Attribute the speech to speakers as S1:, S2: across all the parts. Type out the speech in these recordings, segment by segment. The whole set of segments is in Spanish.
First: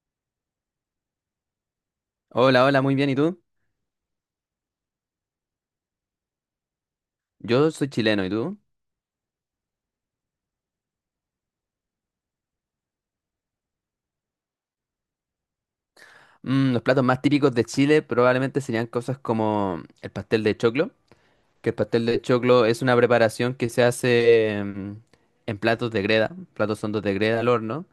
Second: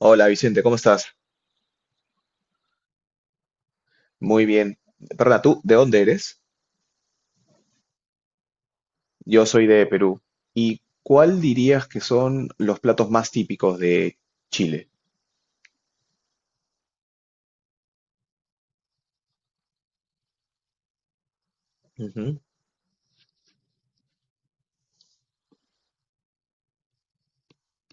S1: Hola Vicente, ¿cómo estás?
S2: Hola, hola, muy bien. ¿Y tú?
S1: Muy bien. Perdona, ¿tú de dónde eres?
S2: Yo soy chileno, ¿y tú?
S1: Yo soy de Perú. ¿Y cuál dirías que son los platos más típicos de Chile?
S2: Los platos más típicos de Chile probablemente serían cosas como el pastel de choclo, que el pastel de
S1: Ujú.
S2: choclo es una preparación que se hace en platos de greda, platos hondos de greda al horno,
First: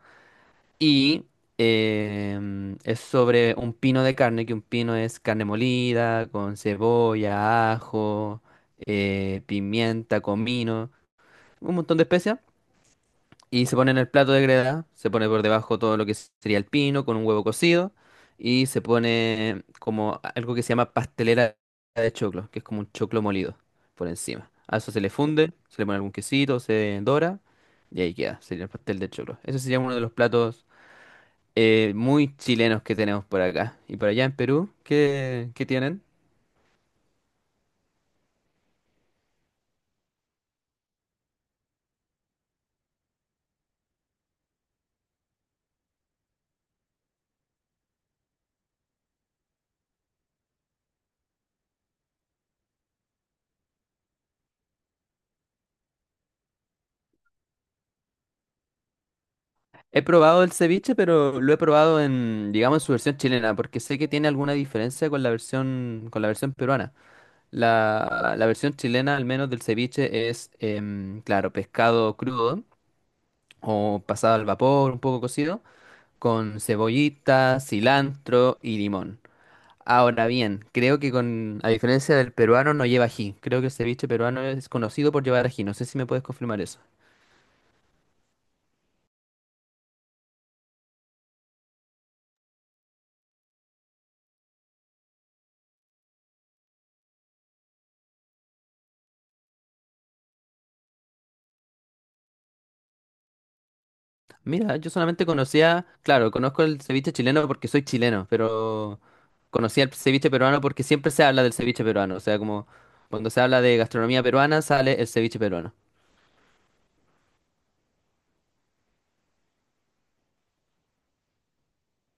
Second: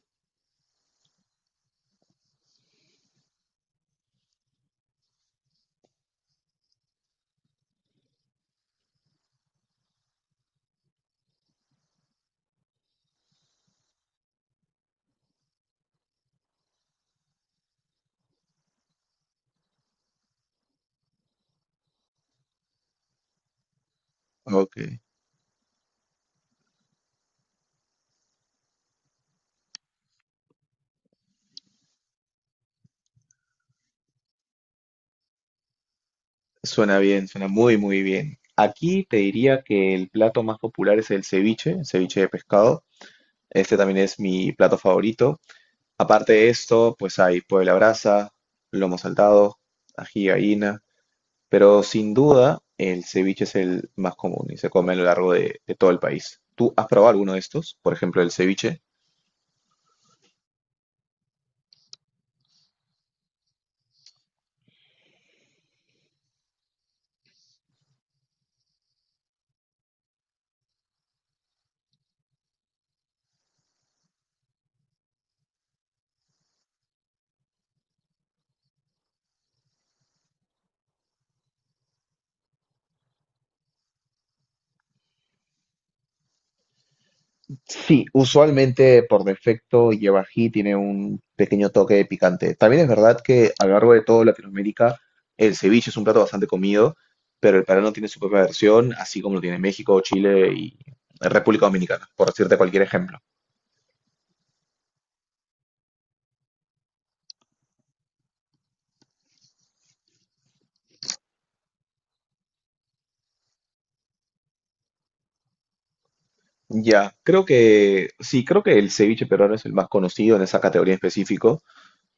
S2: y es sobre un pino de carne, que un pino es carne molida, con cebolla, ajo, pimienta, comino, un montón de especias. Y se pone en el plato de greda, se pone por debajo todo lo que sería el pino con un huevo cocido y se pone como algo que se llama pastelera de choclo, que es como un choclo molido por encima.
S1: Ok,
S2: A eso se le funde, se le pone algún quesito, se dora y ahí queda, sería el pastel de choclo. Ese sería uno de los platos muy chilenos que tenemos por acá. Y por allá en Perú, ¿qué tienen?
S1: suena bien, suena muy, muy bien. Aquí te diría que el plato más popular es el ceviche de pescado. Este también es mi plato favorito. Aparte de esto, pues hay puebla brasa, lomo saltado, ají de gallina. Pero sin duda, el ceviche es el más común y se come a lo largo de todo el país. ¿Tú has probado alguno de estos? Por ejemplo, el ceviche.
S2: He probado el ceviche, pero lo he probado en, digamos, en su versión chilena, porque sé que tiene alguna diferencia con la versión peruana. La versión chilena, al menos del ceviche, es, claro, pescado crudo o pasado al vapor, un poco cocido, con cebollita, cilantro y limón. Ahora bien, creo que con, a diferencia del peruano, no lleva ají. Creo que el ceviche peruano es conocido por llevar ají. No sé si me puedes confirmar eso.
S1: Sí, usualmente por defecto lleva ají, tiene un pequeño toque de picante. También es verdad que a lo largo de toda Latinoamérica el ceviche es un plato bastante comido, pero el peruano tiene su propia versión, así como lo tiene México, Chile y República Dominicana, por decirte cualquier ejemplo.
S2: Mira, yo solamente conocía, claro, conozco el ceviche chileno porque soy chileno, pero conocía el ceviche peruano porque siempre se habla del ceviche peruano. O sea, como cuando se habla de gastronomía peruana, sale el ceviche peruano.
S1: Ya, creo que sí, creo que el ceviche peruano es el más conocido en esa categoría específica.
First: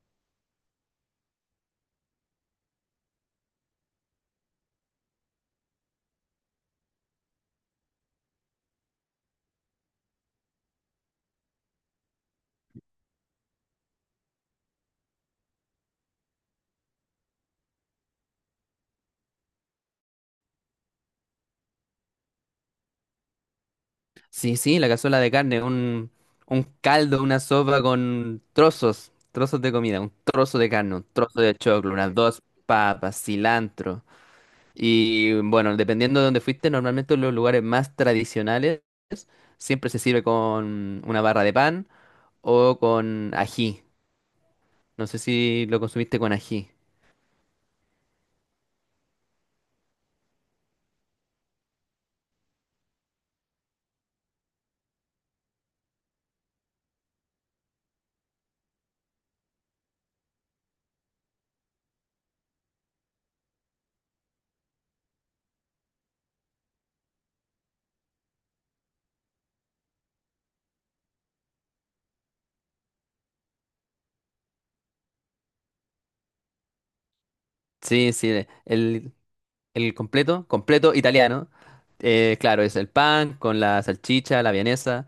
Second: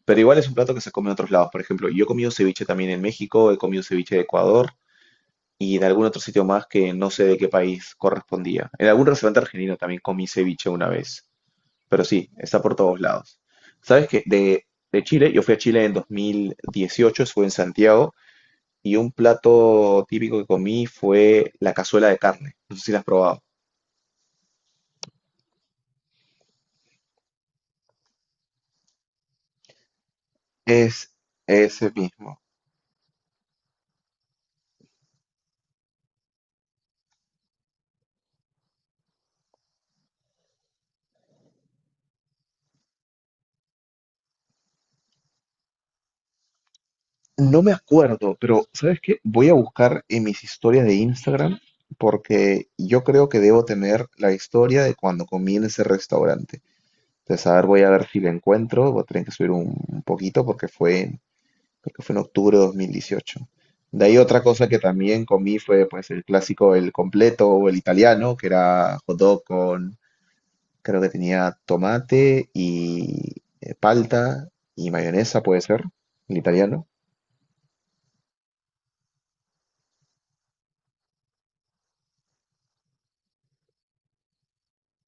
S1: Pero igual es un plato que se come en otros lados. Por ejemplo, yo he comido ceviche también en México, he comido ceviche de Ecuador y en algún otro sitio más que no sé de qué país correspondía. En algún restaurante argentino también comí ceviche una vez. Pero sí, está por todos lados. ¿Sabes qué? De Chile, yo fui a Chile en 2018, estuve en Santiago y un plato típico que comí fue la cazuela de carne. No sé si la has probado.
S2: Sí, sí, la cazuela de carne, un caldo, una sopa con trozos, trozos de comida, un trozo de carne, un
S1: Es
S2: trozo de
S1: ese
S2: choclo, unas
S1: mismo.
S2: dos papas, cilantro. Y bueno, dependiendo de dónde fuiste, normalmente en los lugares más tradicionales siempre se sirve con una barra de pan o con ají. No sé si lo consumiste con ají.
S1: No me acuerdo, pero ¿sabes qué? Voy a buscar en mis historias de Instagram porque yo creo que debo tener la historia de cuando comí en ese restaurante. Entonces, a ver, voy a ver si la encuentro. Voy a tener que subir un poquito porque creo que fue en octubre de 2018. De ahí otra cosa que también comí fue pues el clásico, el completo o el italiano, que era hot dog con, creo que tenía tomate y palta y mayonesa, puede ser, el italiano.
S2: Sí, sí, el, El completo, completo italiano. Claro, es el pan con la salchicha, la vienesa,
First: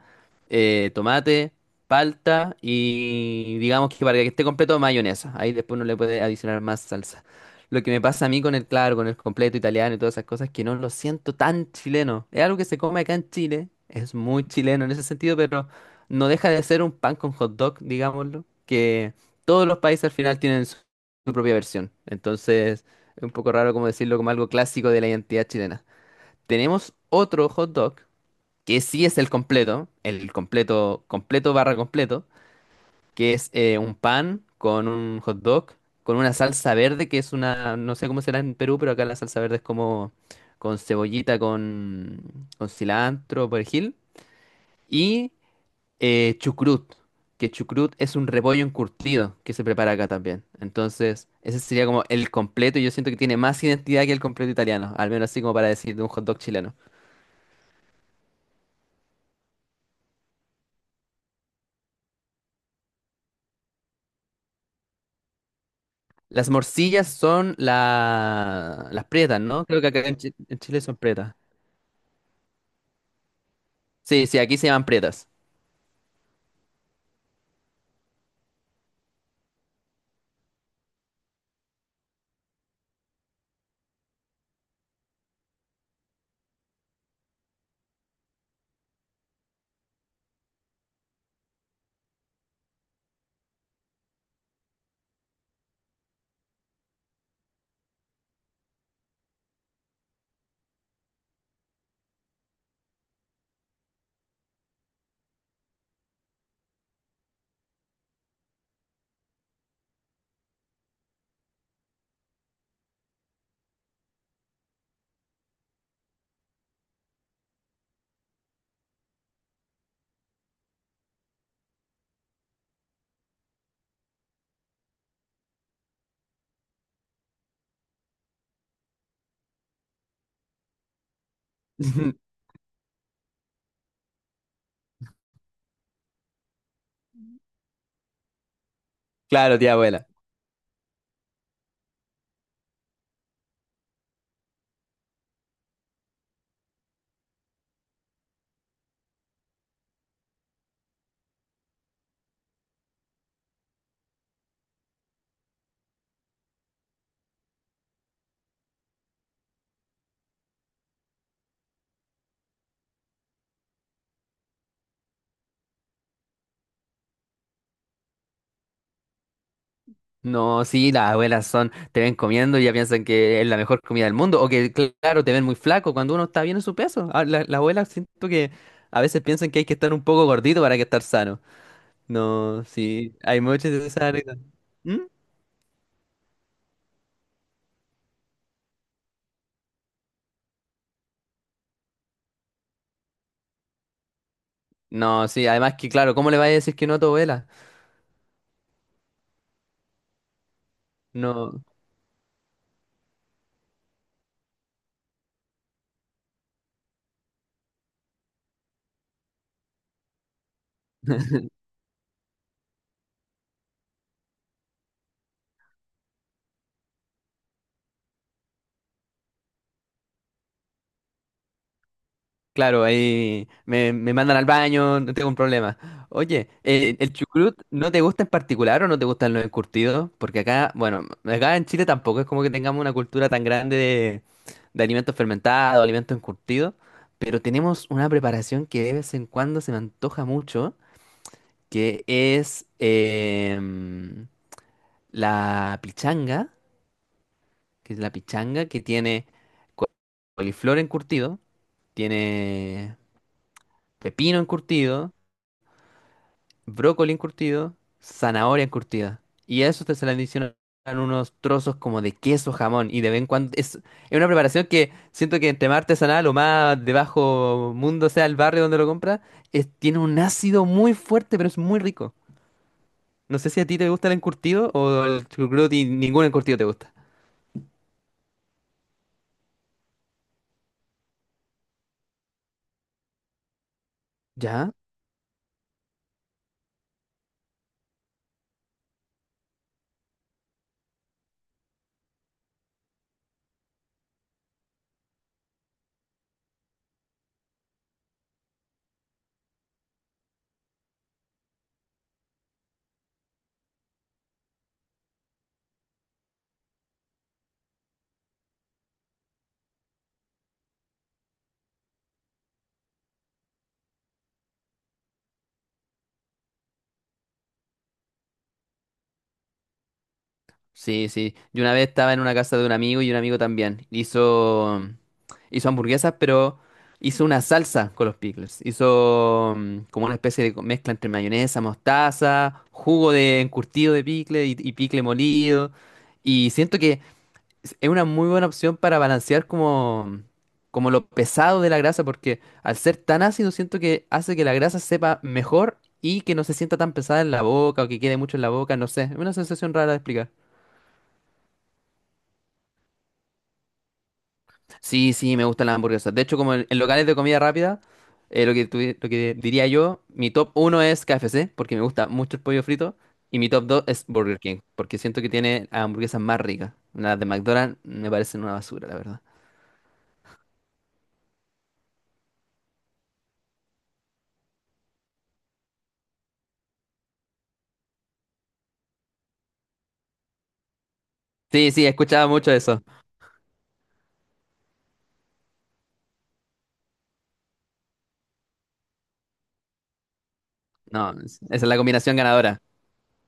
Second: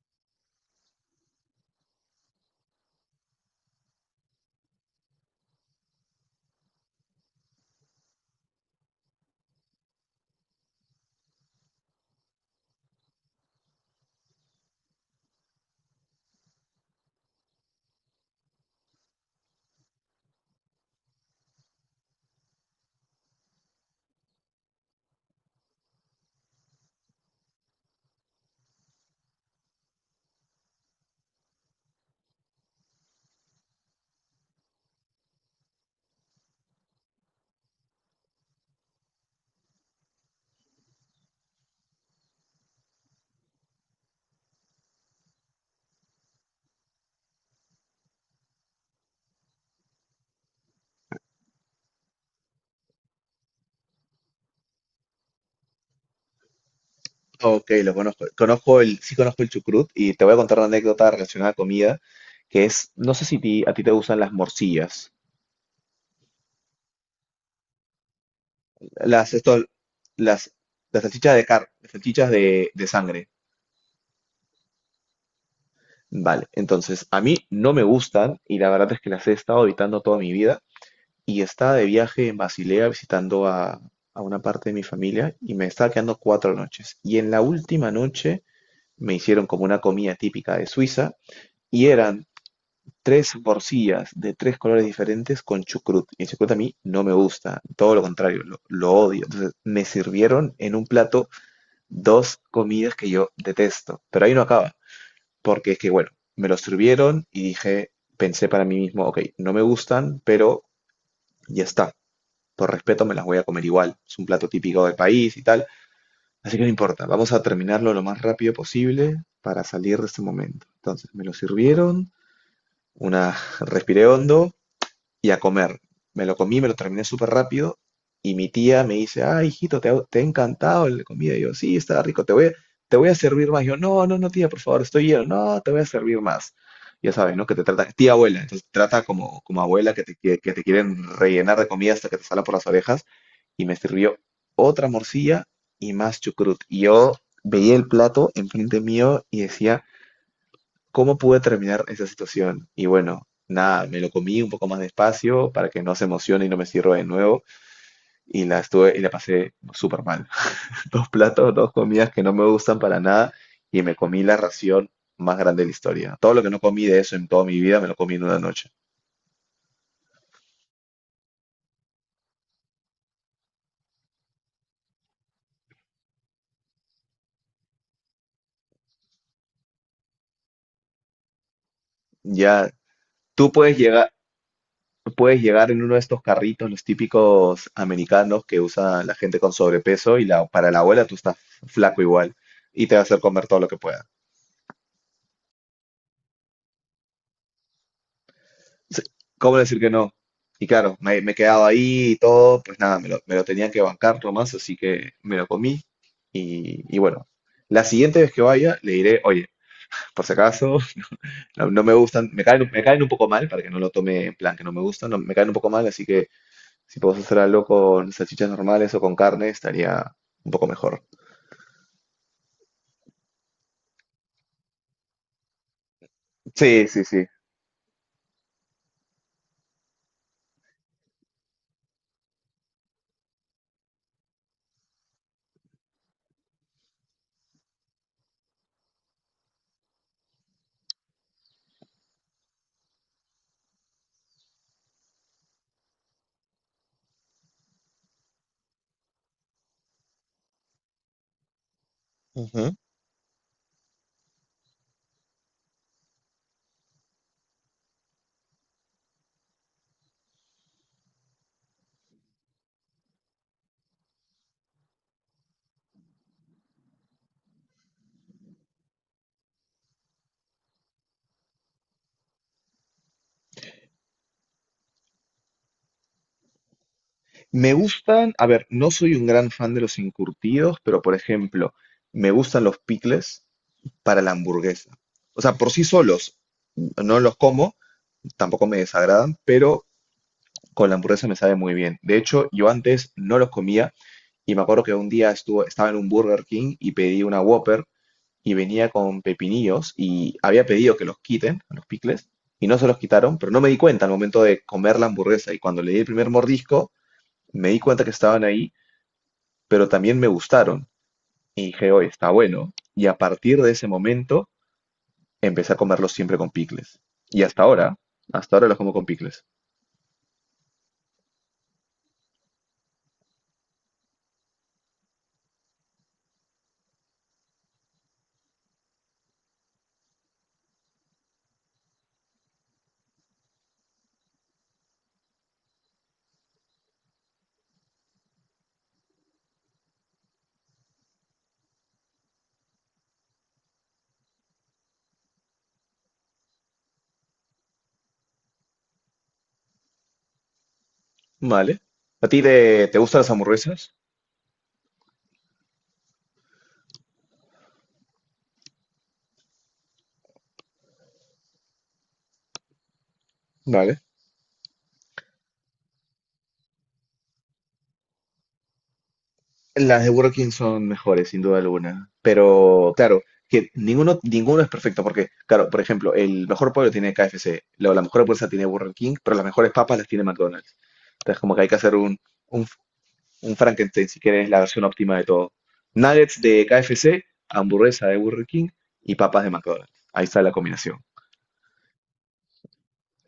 S2: tomate, palta y digamos que para que esté completo, mayonesa. Ahí después uno le puede adicionar más salsa. Lo que me pasa a mí con el claro, con el completo italiano y todas esas cosas, es que no lo siento tan chileno. Es algo que se come acá en Chile, es muy chileno en ese sentido, pero no deja de ser un pan con hot dog, digámoslo, que todos los países al final tienen su su propia versión. Entonces es un poco raro como decirlo como algo clásico de la identidad chilena. Tenemos otro hot dog, que sí es el completo, completo barra completo, que es un pan con un hot dog, con una salsa verde, que es una, no sé cómo será en Perú, pero acá la salsa verde es como con cebollita, con cilantro, perejil, y chucrut, que chucrut es un repollo encurtido que se prepara acá también. Entonces, ese sería como el completo y yo siento que tiene más identidad que el completo italiano, al menos así como para decir de un hot dog chileno.
S1: Ok, lo conozco. Conozco el, sí conozco el chucrut y te voy a contar una anécdota relacionada a comida, que es, no sé si a ti te gustan las morcillas,
S2: Las morcillas son la... las
S1: las,
S2: pretas,
S1: esto,
S2: ¿no? Creo que acá
S1: las,
S2: en Chile son
S1: las
S2: pretas.
S1: salchichas de car, las salchichas de sangre.
S2: Sí, sí, aquí se llaman pretas.
S1: Vale, entonces a mí no me gustan y la verdad es que las he estado evitando toda mi vida y estaba de viaje en Basilea visitando a una parte de mi familia y me estaba quedando 4 noches. Y en la última noche me hicieron como una comida típica de Suiza y eran tres morcillas de tres colores diferentes con chucrut. Y el chucrut a mí no me gusta, todo lo contrario, lo odio. Entonces me sirvieron en un plato dos comidas que yo detesto, pero ahí no acaba, porque es que, bueno, me lo sirvieron y dije, pensé para mí mismo, ok, no me gustan, pero ya está. Por respeto me las voy a comer igual. Es un plato típico del país y tal. Así que no importa. Vamos a terminarlo lo más rápido posible para salir de este momento. Entonces me lo sirvieron. Una respiré hondo, y a comer. Me lo comí, me lo terminé súper rápido y mi tía me dice, ah, hijito, te ha encantado la comida. Y yo, sí, está rico, te voy a servir más. Yo, no, no, no, tía, por favor, estoy lleno. No, te voy a servir más. Ya sabes, ¿no? Que te trata, tía abuela, entonces te trata como,
S2: Claro,
S1: como
S2: tía
S1: abuela que
S2: abuela.
S1: te, que te quieren rellenar de comida hasta que te sala por las orejas. Y me sirvió otra morcilla y más chucrut. Y yo veía el plato enfrente mío y decía, cómo pude terminar esa situación. Y bueno, nada, me lo comí un poco más despacio para que no se emocione y no me sirva de nuevo. Y la estuve y la pasé súper mal. Dos platos, dos comidas que no me gustan para nada y me comí la ración más grande de la historia. Todo lo que no comí de eso en toda mi vida me lo comí en una noche.
S2: No, sí, las abuelas son, te ven comiendo y ya piensan que es la mejor comida del mundo, o que, claro, te ven muy flaco cuando uno está bien en su peso. Las abuelas siento que a veces piensan que hay que estar un poco gordito para que estar sano. No,
S1: Ya,
S2: sí, hay
S1: tú
S2: muchas de esas anécdotas. ¿Mm?
S1: puedes llegar en uno de estos carritos, los típicos americanos que usa la gente con sobrepeso y la, para la abuela tú estás flaco igual y te va a hacer comer todo lo que puedas.
S2: No, sí, además que, claro, ¿cómo le vas a decir que no a tu abuela?
S1: Sí, ¿cómo decir que no? Y claro, me he
S2: No,
S1: quedado ahí y todo, pues nada, me lo tenía que bancar nomás, así que me lo comí. Y bueno, la siguiente vez que vaya le diré, oye, por si acaso, no, no me gustan, me caen un poco mal, para que no lo tome en plan que no me gustan, no, me caen un poco mal, así que si puedo hacer algo con salchichas normales o con carne, estaría un poco mejor.
S2: claro, ahí me, me mandan al baño, no tengo un problema. Oye,
S1: Sí, sí,
S2: ¿el
S1: sí.
S2: chucrut no te gusta en particular o no te gustan los encurtidos? Porque acá, bueno, acá en Chile tampoco es como que tengamos una cultura tan grande de alimentos fermentados, alimentos encurtidos, pero tenemos una preparación que de vez en cuando se me antoja mucho, que es la pichanga, que es la pichanga que tiene coliflor encurtido,
S1: Ujú.
S2: tiene pepino encurtido, brócoli encurtido, zanahoria encurtida. Y a eso te se le adicionan unos trozos como de queso jamón. Y de vez en cuando es una preparación que siento que entre más artesanal o más de bajo mundo sea el barrio donde lo compras, tiene un ácido muy fuerte, pero es muy rico. No sé si a ti te gusta el encurtido o el chucrut y ningún encurtido te gusta.
S1: Me gustan, a ver, no soy un gran fan de los encurtidos, pero por ejemplo, me gustan los picles, para la
S2: ¿Ya?
S1: hamburguesa. O sea, por sí solos no los como, tampoco me desagradan, pero con la hamburguesa me sabe muy bien. De hecho, yo antes no los comía y me acuerdo que un día estaba en un Burger King y pedí una Whopper y venía con pepinillos y había pedido que los quiten, los picles, y no se los quitaron, pero no me di cuenta al momento de comer la hamburguesa y cuando le di el primer mordisco me di cuenta que estaban ahí, pero también me gustaron y dije, oye, está bueno. Y a partir de ese momento empecé a comerlos siempre con picles. Y hasta ahora los como con picles.
S2: Sí, sí. Yo una vez estaba en una casa de un amigo y un amigo también. Hizo. Hizo hamburguesas, pero hizo una salsa con los pickles. Hizo como una especie de mezcla entre mayonesa, mostaza, jugo de encurtido de pickle y pickle molido. Y siento que es una muy buena opción para balancear como, como lo pesado de la grasa, porque al ser tan ácido siento que hace que la grasa sepa mejor y que no se sienta tan pesada en la boca o que quede mucho en la boca, no sé. Es una sensación rara de explicar.
S1: Vale. ¿A ti te, te gustan las hamburguesas?
S2: Sí, sí, me gustan las hamburguesas. De hecho, como en locales de comida rápida, lo que, lo que diría yo, mi top uno es KFC, porque me gusta mucho el pollo frito, y mi top 2
S1: Vale.
S2: es Burger King, porque siento que tiene las hamburguesas más ricas. Las de McDonald's me parecen una basura, la verdad.
S1: Las de Burger King son mejores, sin duda alguna. Pero, claro, que ninguno, ninguno es perfecto, porque, claro, por ejemplo, el mejor pollo tiene KFC, luego la mejor hamburguesa tiene Burger King, pero las mejores papas las tiene McDonald's. Entonces, como que hay
S2: Sí,
S1: que
S2: sí,
S1: hacer un,
S2: escuchaba mucho
S1: un,
S2: eso.
S1: un Frankenstein, si quieres, la versión óptima de todo. Nuggets de KFC, hamburguesa de Burger King y papas de McDonald's. Ahí está la combinación.
S2: No, esa es la combinación ganadora.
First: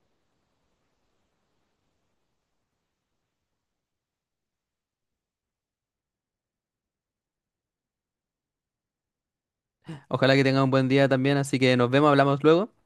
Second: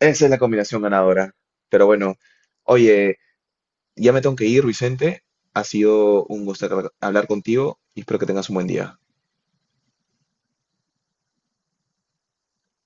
S1: Esa es la combinación ganadora. Pero bueno, oye, ya me tengo que ir, Vicente. Ha sido un gusto hablar contigo y espero que tengas un buen día.
S2: Ojalá que tengan un buen día también, así que nos vemos, hablamos luego.